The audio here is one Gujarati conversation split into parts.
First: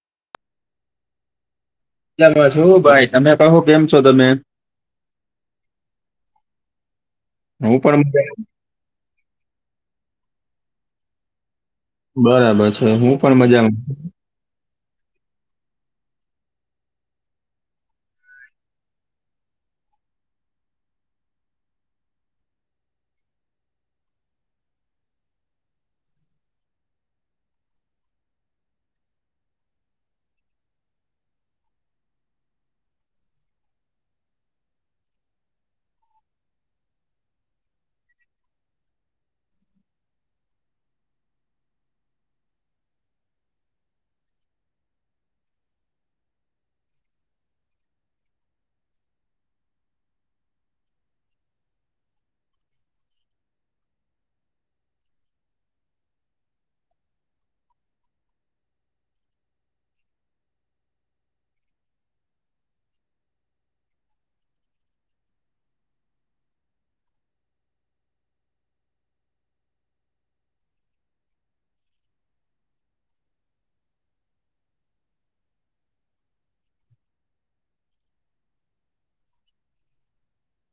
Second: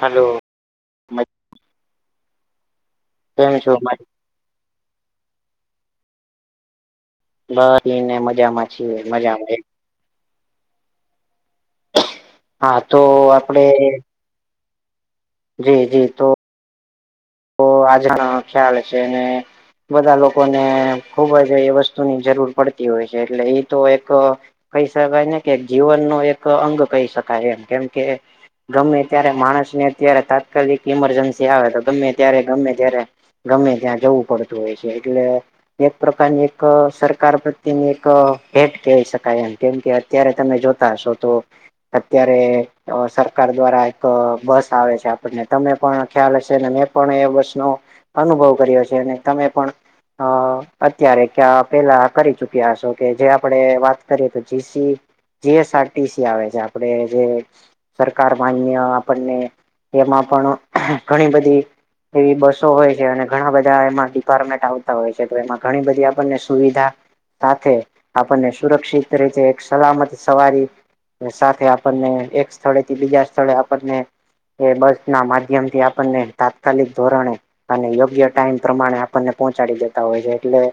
હલો [unintelligible] ભાઈ તમે કહો કેમ છો તમે. હું બ પણ ને મજામાં છી મજા આવે. બરાબર હા છે, તો હું પણ આપડે મજામાં. [unintelligible] તો. તો આજણ ખ્યાલ છે, ને. બધા લોકોને ખુબ જ એ વસ્તુની જરૂર પડતી હોય છે, એટલે એ તો એક. કહી શકાય ને કે જીવન ન એક અંગ કહી શકાય એમ કેમ કે. ગમે ત્યારે માણસને અત્યારે તાત્કાલિક ઇમરજન્સી આવે તો ગમે ત્યારે ગમે ત્યારે. ગમે ત્યાં જવું પડતું હોય છે, એટલે. એક પ્રકારની એક સરકાર પ્રત્યેની એક ભેટ કહી શકાય એમ કેમ કે. અત્યારે તમે જોતા હશો તો. અત્યારે અ સરકાર દ્વારા એક બસ આવે છે આપણને તમે પણ ખ્યાલ હશે ને મે. પણ એ બસ નો અનુભવ કર્યો છે અને તમે પણ અ અત્યારે ક્યાં પેલા કરી ચુક્યા છો કે જે આપડ વાત કરીએ તો જીસી. જી એસઆરટીસી આવે છે, આપડે જે. સરકાર માન્ય આપણને એમાં પણ ઘણી બધી. એવી બસો હોય છે, અને ઘણા બધા એમાં ડિપાર્ટમેન્ટ આવતા હોય છે, તો એમાં ઘણી બધી આપણને સુવિધા. સાથે આપણને સુરક્ષિત રીતે એક સલામત સવારી. સાથે આપણને એક સ્થળેથી બીજા સ્થળે આપણને એ બસ ના માધ્યમથી આપણને. તાત્કાલિક ધોરણે અને યોગ્ય ટાઈમ પ્રમાણે આપણને પહોંચાડી દેતા હોય છે એટલે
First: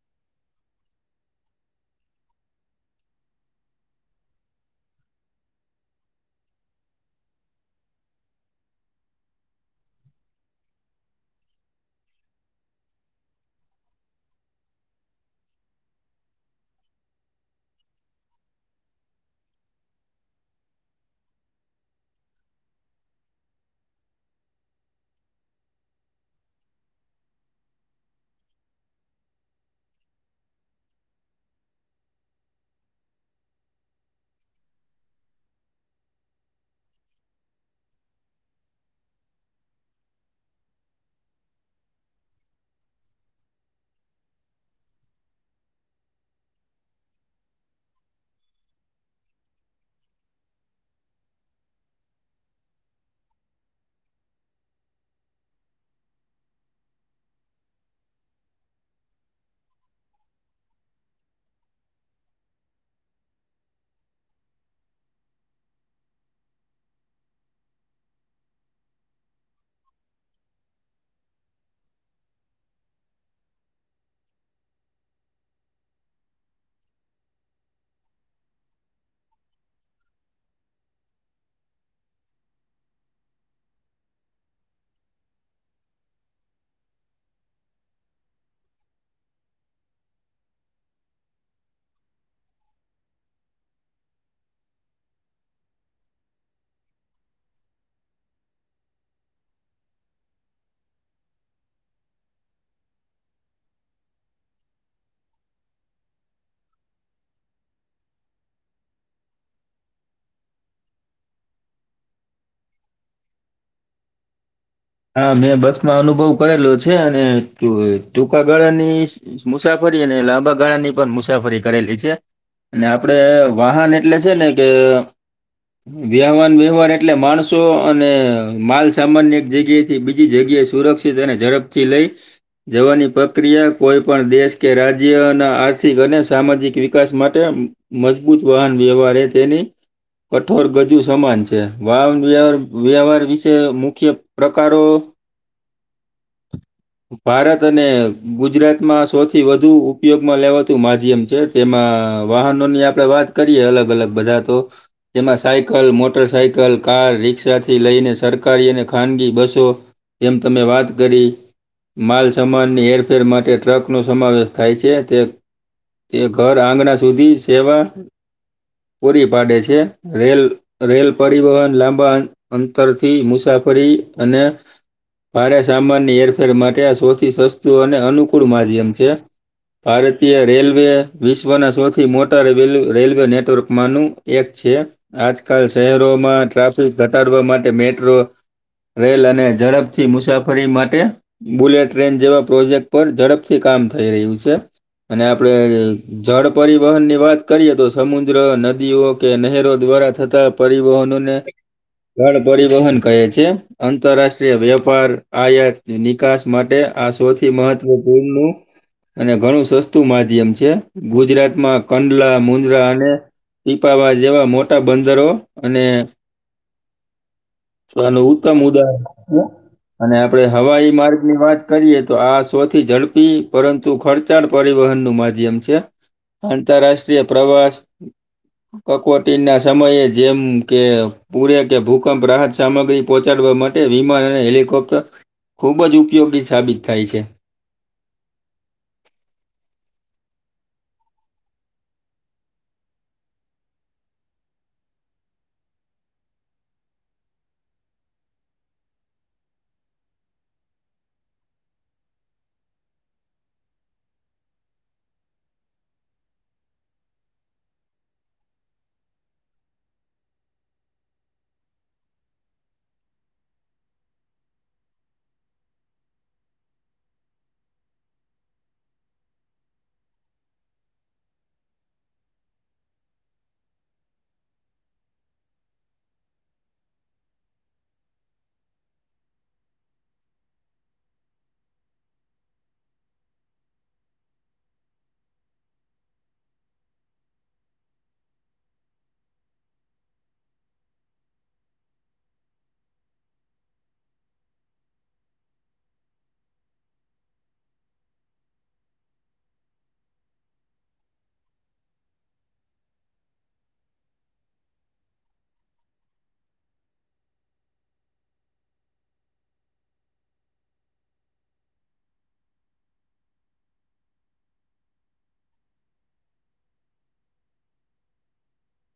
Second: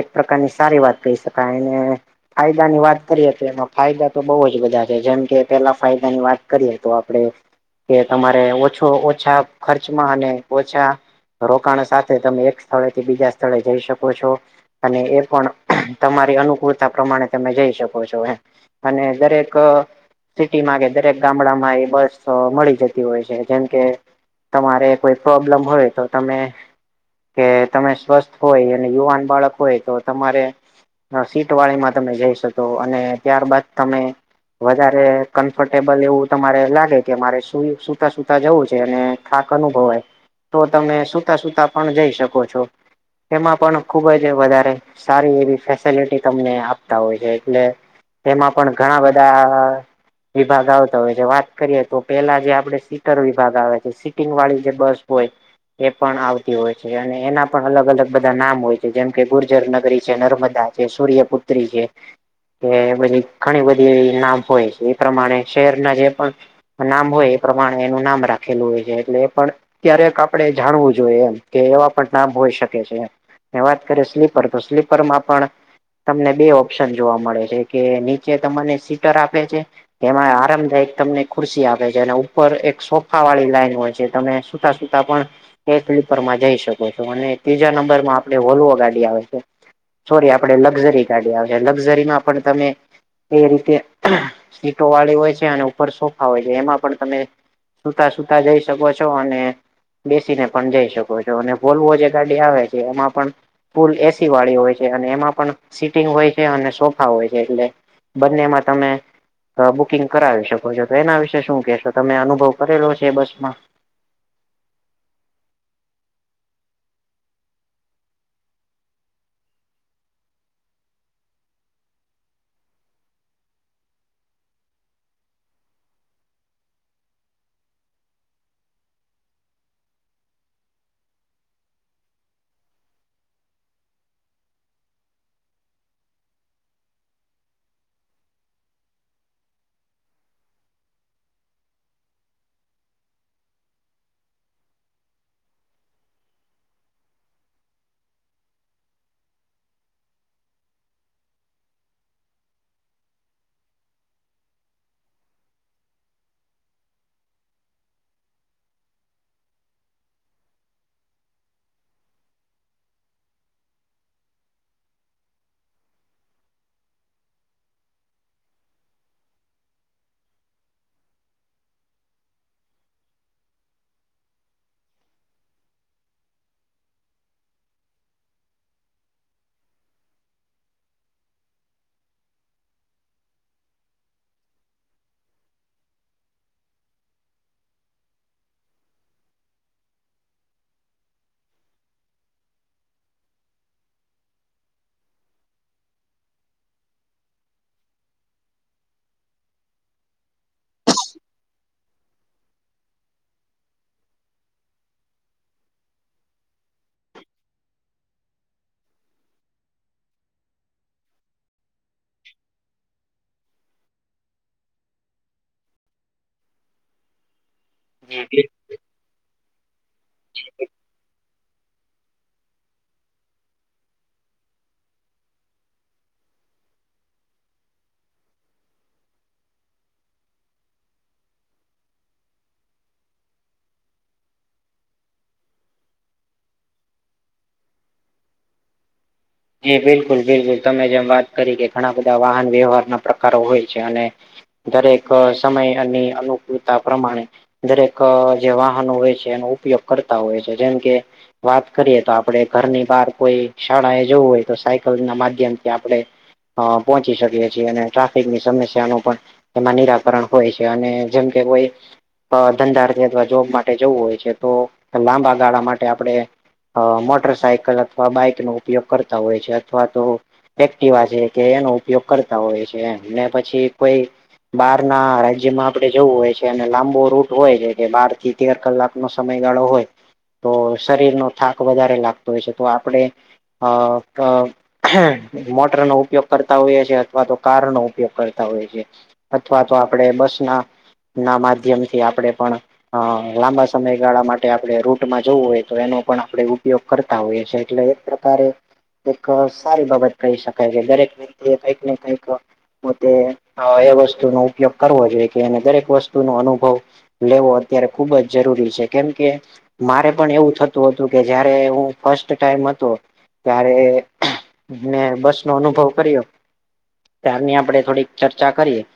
એક પ્રકારની સારી વાત કહી શકાય અને ફાયદા ની વાત કરીએ તો એમાં ફાયદા તો બહુ જ બધા છે જેમ કે પેલા ફાયદા ની વાત કરીએ તો આપડે કે તમારે ઓછો ઓછા ખર્ચમાં અને ઓછા રોકાણ સાથે તમે એક સ્થળેથી બીજા સ્થળે જઈ શકો છો. અને એ પણ તમારી અનુકૂળતા પ્રમાણે તમે જઈ શકો છો એમ. અને દરેક. સિટી માં કે દરેક ગામડામાં એ બસ તો મળી જતી હોય છે જેમ કે. તમારે કોઈ પ્રોબ્લમ હોય તો તમે. કે તમે સ્વસ્થ હોય અને યુવાન બાળક હોય તો તમારે અ સીટવાળીમાં તમે જઈ શકો અને ત્યારબાદ તમે વધારે કમ્ફર્ટેબલ એવું તમારે લાગે કે મારે સુઈ સુતા સુતા જવું છે અને થાક અનુભવે. તો તમે સુતા સુતા પણ જઈ શકો છો એમાં પણ ખુબ જ વધારે સારી એવી ફેસલિટી તમને આપતા હોય છે એટલે તેમાં પણ ઘણા બધા વિભાગ આવતા હોય છે વાત કરીએ તો પેલા જે આપડે સીટર વિભાગ આવે છે સીટિંગ વાળી જે બસ હોય. એ પણ આવતી હોય છે અને એના પણ અલગ અલગ બધા નામ હોય છે જેમ કે ગુર્જર નગરી છે નર્મદા. જે સૂર્યપુત્રી કે. કે બધી ઘણી બધી એ ના હોય છે એ પ્રમાણે શહેરના જે પણ નામ હોય એ પ્રમાણે એનું નામ રાખેલું હોય છે એટલે એ પણ ક્યારેક આપડે જાણવું જોઈએ એમ કે એવા પણ નામ હોઈ શકે છે એમ. વાત કરીએ સ્લીપર તો સ્લીપર માં પણ તમને બે ઓપ્શન જોવા મળે છે કે નીચે તમને સીટર આપે છે. એમાં આરામદાયક તમને ખુરશી આપે છે અને ઉપર એક સોફા વાળી લાઈન હોય છે તમે સુતા સુતા પણ એ સ્લીપર માં જઈ શકો છો અને ત્રીજા નંબરમાં આપે વોલ્વો ગાડી આવે છે. સોરી આપડે લકઝરી ગાડી આવેશે લકઝરીમાં પણ તમે એ રીતે સીટો વાળી હોય છે અને ઉપર સોફા હોય છે એમાં પણ તમે. સુતા સુતા જઈ શકો છો અને. બેસીને પણ જઈ શકો છો અને વોલવો જે ગાડી આવે છે એમાં પણ ફૂલ એસી વાળી હોય છે અને એમાં પણ સીટિંગ હોય છે અને સોફા હોય છે એટલે બંને માં તમે. બુકિંગ કરાવી શકો છો તો એના વિશે શું કેહેશો તમે અનુભવ કરેલો છે બસ માં. હા મેં બસ માં અનુભવ કરેલો છે અને ટૂંકા ગાળાની. મુસાફરી અને લાંબા ગાળા ની પણ મુસાફરી કરેલી છે. અને આપડે વાહન એટલે છે ને કે. વ્યવવાન વ્યવહાર એટલે માણસો અને માલ સામાન્ય એક જ. થી બીજી જગ્યાએ સુરક્ષિત અને ઝડપથી લઈ જવાની પ્રક્રિયા કોઈ પણ દેશ કે રાજ્યના આર્થિક અને સામાજિક વિકાસ માટે મજબૂત વાહન વ્યવહાર એ તેની કઠોર ગજુ સમાન છે વાહન વ્યવહાર વિશે મુખ્ય પ્રકારો. [unintelligible] ભારત અને ગુજરાતમાં સૌથી વધુ ઉપયોગમાં લેવાતું માધ્યમ છે. જેમાં વાહનોની આપણે વાત કરીએ અલગ અલગ બધા તો. તેમાં cycle, motor cycle, car, rickshaw થી લઈને સરકારીને. ખાનગી બસો એમ તમે વાત કરી માલસામાનની હેરફેર માટે ટ્રક નો સમાવેશ થાય છે તે તે ઘર આંગણા સુધી સેવા પૂરી પાડે છે રેલ રેલ પરિવહન લાંબા અંતરથી મુસાફરી અને ભારે સામાનની હેરફેર માટે આ સૌથી સસ્તું અને અનુકૂળ માધ્યમ છે. ભારતીય રેલવે વિશ્વના સૌથી મોટા રેલવે નેટવર્કમાંનું એક છે. આજકાલ શહેરોમાં ટ્રાફિક ઘટાડવા માટે મેટ્રો રેલ અને ઝડપથી મુસાફરી માટે બુલેટ ટ્રેન જેવા પ્રોજેક્ટ પર ઝડપથી કામ થઈ રહ્યું છે અને આપણે જળ પરિવહનની વાત કરીએ તો સમુદ્ર નદીઓ કે નહેરો દ્વારા થતાં પરિવહનોને ઘણ પરિવહન કહે છે. આંતરરાષ્ટ્રીય વેપાર આયાત નિકાસ માટે આ સૌથી મહત્વપૂર્ણ અને ઘણું સસ્તું માધ્યમ છે ગુજરાતમાં કંડલા, મુન્દ્રા અને પીપાવાવ જેવા મોટા બંદરો અને તોનું જી ઉત્તમ ઉદા અને આપણે હવાઈ માર્ગ ની વાત કરીએ તો આ સોથી ઝડપી પરંતુ ખર્ચ ળ પરિવહન નું માધ્યમ છે આંતરરાષ્ટ્રીય પ્રવાસ કટોકટી ના સમયે જેમ કે પૂર કે ભૂકંપ રાહત સામગ્રી પહોંચાડવા માટે વિમાન અને હેલિકોપ્ટર ખૂબ જ ઉપયોગી સાબિત થાય છે. એ બિલકુલ બિલકુલ તમે જેમ વાત કરી કે ઘણા બધા વાહન વ્યવહાર ના પ્રકારો હોય છે અને દરેક સમયની અનુકૂળતા પ્રમાણે દરેક જે વાહનો હોય છે એનો ઉપયોગ કરતા હોય છે જેમ કે વાત કરીએ તો આપડે ઘરની બહાર કોઈ શાળા એ જોવું હોય તો સાયકલ ના માધ્યમથી આપણેે પહોંચી શકીએ છીએ અને ટ્રાફિકની સમસ્યા નુ પણ એમાં નિરાકરણ હોય છે અને જેમ કે કોઈ ધંધાર્થી અથવા જોબ માટે જવું હોય છે તો લાંબા ગાળા માટે આપણે મોટર સાાયકલ અથવા બાઈકનો ઉપયોગ કરતા હોય છે અથવા તો એક્ટીવા છે કે એનો ઉપયોગ કરતા હોય છે એને પછી કોઈ બહાર ના રાજ્યમાં આપડે જવું હોય છે અને લાંબો રૂટ હોય છે કે બહાર થી અગ્યાર કલાક નો સમયગાળો હોય તો શરીરનો થાક વધારે લાગતો હોય છે તો આપણે હ મોટર નો ઉપયોગ કરતા હોઈએ છીએ અથવા તો કાર નો ઉપયોગ કરતા હોઈ છીએ અથવા તો આપણે બસના માધ્યમથી આપણે પણ લાંબા સમયગાળા માટે આપણે રૂટમાં જવું હોય તો એનો પણ આપણે ઉપયોગ કરતા હોઈએ છીએ એટલે એક સારી બાબત કહી શકાય છે દરેક વ્યક્તિ એ કંઈક ને કંઈક પોતે એ વસ્તુનો ઉપયોગ કરવો જોઈએ કે એને દરેક વસ્તુનો અનુભવ લેવો અત્યારે ખુબ જ જરૂરી છે કેમ કે મારે પણ એવું થતું હતું કે જયારે હું ફસ્ટ ટાઈમ હતો ત્યારે મેં બસ નો અનુભવ કર્યો. ત્યારની આપડે થોડીક ચર્ચા કરીએ.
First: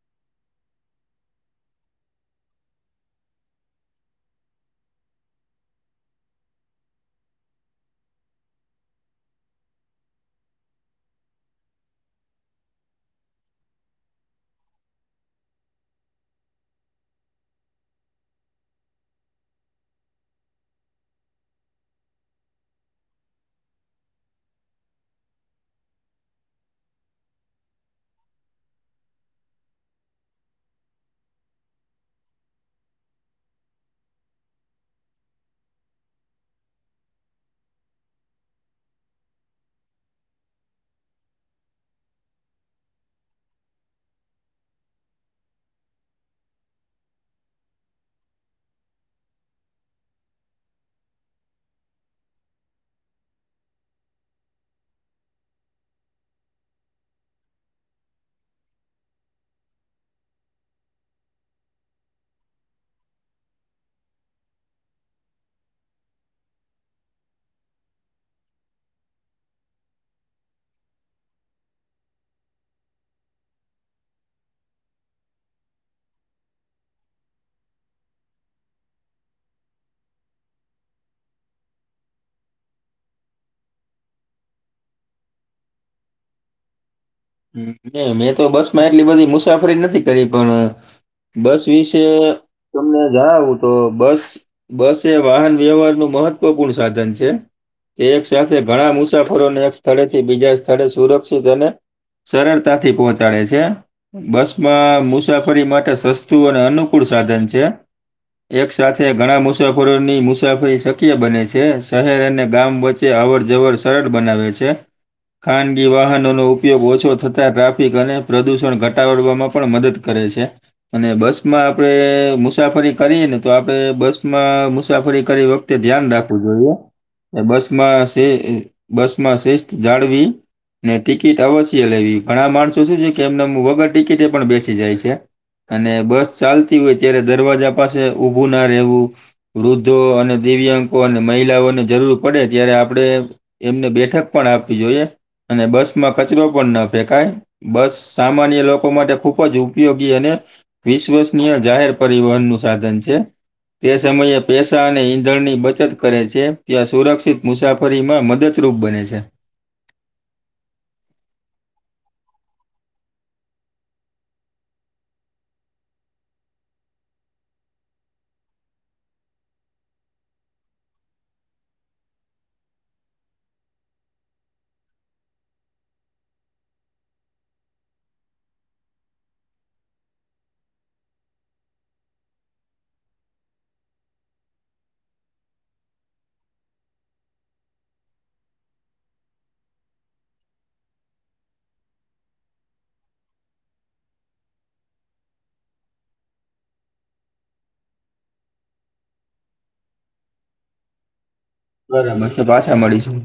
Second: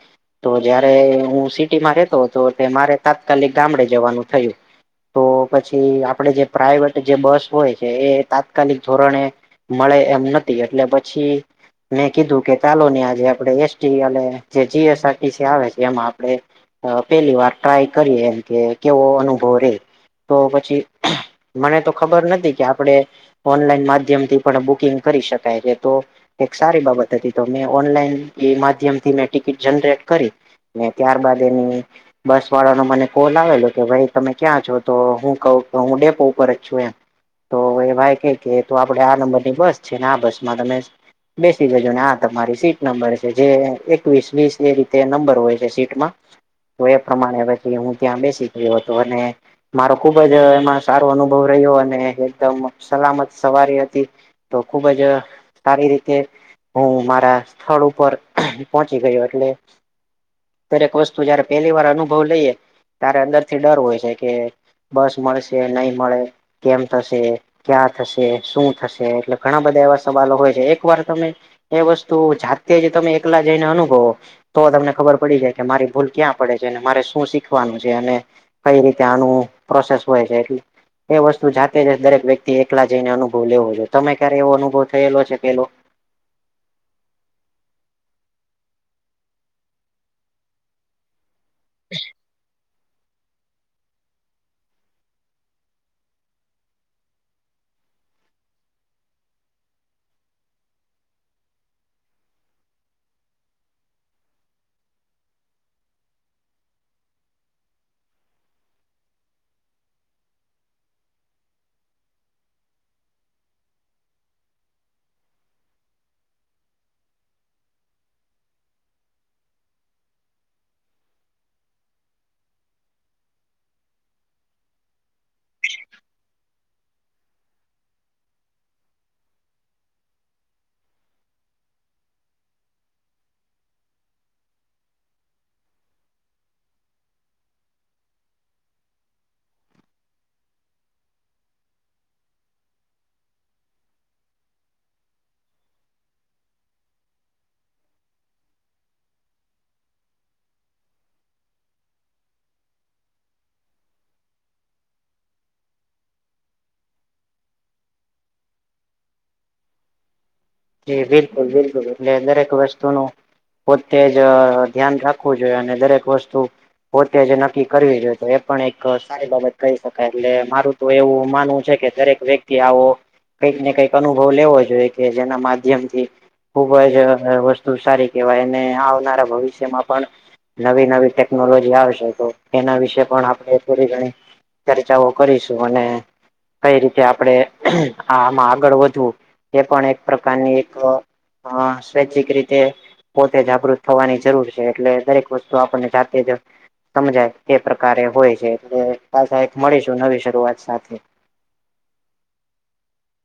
તો જયારે હું સિટીમાં રહેતો હતો એ મારે તાત્કાલિક ગામડે જવાનું થયું. તો પછી આપડે જે પ્રાાઈવેટ જે બસ હોય છે એ તાત્કાલિક ધોરણે મળે એમ નથી એટલે પછી- મેં કીધું કે કાલો આજે આપ એસટી અને જે જીસઆરસી આવે છે. એમાં આપણે- પેલી વાર ટ્રાય કરીએ એમ કે કેવો અનુભવ રે તો પછી મને તો ખબર નથી કે આપડે ઓનલાઈન માધ્યમથી પણ બુકિંગ કરી શકાય છે તો એક સારી બાબત હતી તો મે ઓનલાઈન એ માધ્યમ થી મેં ટિકિટ જનરેટ કરી ત્યારબાદ એની બસ વાળાનો મને કોલ આવેલો કે ભાઈ તમે ક્યાં છો તો હું ક હું ડેપો ઉપર જ છું એમ તો એ ભય ક કે તો આપડે આ નંબર ની બસ છે ને આ બસ માં તમે- બેસી દેજો ને આ તમારી સીટ નંબર છે જે એકવીસ વીસ એ રીતે નંબર હોય છે સીટમાં- તો એ પ્રમાણે પછી હું ત્યાં બેસી ગયો હતો અને- મારો ખુબ જ એમાં સારો અનુભવ રહ્યો અને એકદમ સલામત- સવારી હતી તો ખુબ જ સારી રીતે હું મારા સ્થળ ઉપર પહોંચી ગયો એટલે દરેક વસ્તુ જયારે પેલી વાર અનુભવ લઈએ ત્યારે અંદર થી ડર હોય છે કે બસ મળશે નહી મળે કેમ થશે ક્યાં થશે શું થશે એટલે ઘણા બધા એવા સવાલો હોય છે એક વાર તમે એ વસ્તુ જાતે જ તમે એકલા જઈને અનુભવો તો તમને ખબર પડી જાય કે મારી ભૂલ ક્યાં પડે છે અને મારે શું શીખવાનું છે અને કઈ રીતે આનું પ્રોસેસ હોય છે એટ એ વસ્તુ જાતે જ દરેક વ્યક્તિ- પટલા જઈને અનુભવ લેવો જોો ત ક્યારે એવો અનુભવ થયેલો છે પેલો મેં તો બસ માં એટલી બધી મુસાફરી નથી કરી પણ- બસ વિશે તમને જણાવું તો બસ બસ એ વાહન વ્યવહારનું મહત્વપૂર્ણ સાધન છે. એક સાથે ઘણા મુસાફરોને એક સ્થળે થી બીજા સ્થળે સુરક્ષિત અને- સરળતાથી પહોંચાડે છે. બસ માં મુસાફરી માટે સસ્તું અને અનુકૂળ સાધન છે. એક સાથે ઘણા મુસાફરોની મુસાફરી શક્ય બને છે. શહેર અને ગામ વચ્ચે- અવર જવર સરળ બનાવે છે ખાનગી વાહનોનો ઉપ- ઉપયોગ ઓછો થતા ટ્રાફિક અને પ્રદૂષણ ઘટાડવામાં પણ મદદ કરે છે. અને બસ માં આપણેે મુસાફરી કરીએ ને તો આપણે બસ માં મુસાફરી કરી વખતે- ધ્યાન રાખવું જોઈએ બસમાં બસ માં શિસ્ત જાળવી ને ટિકિટ અવશ્ય લેવી ઘણા માણસો શું છે કે એમને વગર ટિકિટ એ પણ બેચી જાય છે. અને બસ ચાલતી હોય ત્યારે દરવાજા પાસે ઊભું ના રહેવું. વૃદ્ધો અને દિવ્યાકો અને મહિલાઓને જરૂર પડે ત્યારે આપણે એમને બેઠક પણ આપવી જોઈએ અને બસ કચરો પણ ના ફેંકાય બસ સામાન્ય લોકો માટે ખૂબ જ ઉપયોગી અને વિશ્વસનીય જાહેર પરિવહન નું સાધન છે. તે સમયે પેસા અને ઈંધણની બચત કરે છે ત્યાં સુરક્ષિત મુસાફ- -ફરીમાં મદદરૂપ બને છે. જી બિલકુલ બિલકુલ એટલે દરેક વસ્તુનું. પોતે જ ધ્યાન રાખવું જોઈએ અને દરેક વસ્તુ- પોતે જે નક્કી કરવી જોઈએ તો એ પણ એક સારી બાબત કહી શકાય એટલે મારું તો એવું માનવું છે કે દરેક વ્યક્તિ આવો કઈક ને કઈક અનુભવ લેવો જોઈએ કે જેના માધ્યમથી- ખુબ જ વસ્તુ સારી કેહેવાય અને આવનારા ભવિષ્યમાં પણ- નવી નવી ટેકનોલોજી આવશે તો એના વિશે પણ આપણે થોડી ઘણી- ચર્ચાઓ કરીશું અને કઈ રીતે આપડે આ આમાં આગળ વધવું એ પણ એક પ્રકારની એક હા સ્વૈચ્છિક રીતે પોતે જાગૃત થવાની જરૂર છે એટલે દરેક વસ્તુ આપને જાતે જ સમજાય એ પ્રકારે હોય છે એટલે પાછા એક મળીશું નવી શરૂઆત સાથે બરાબર છે પાછા મળીશું.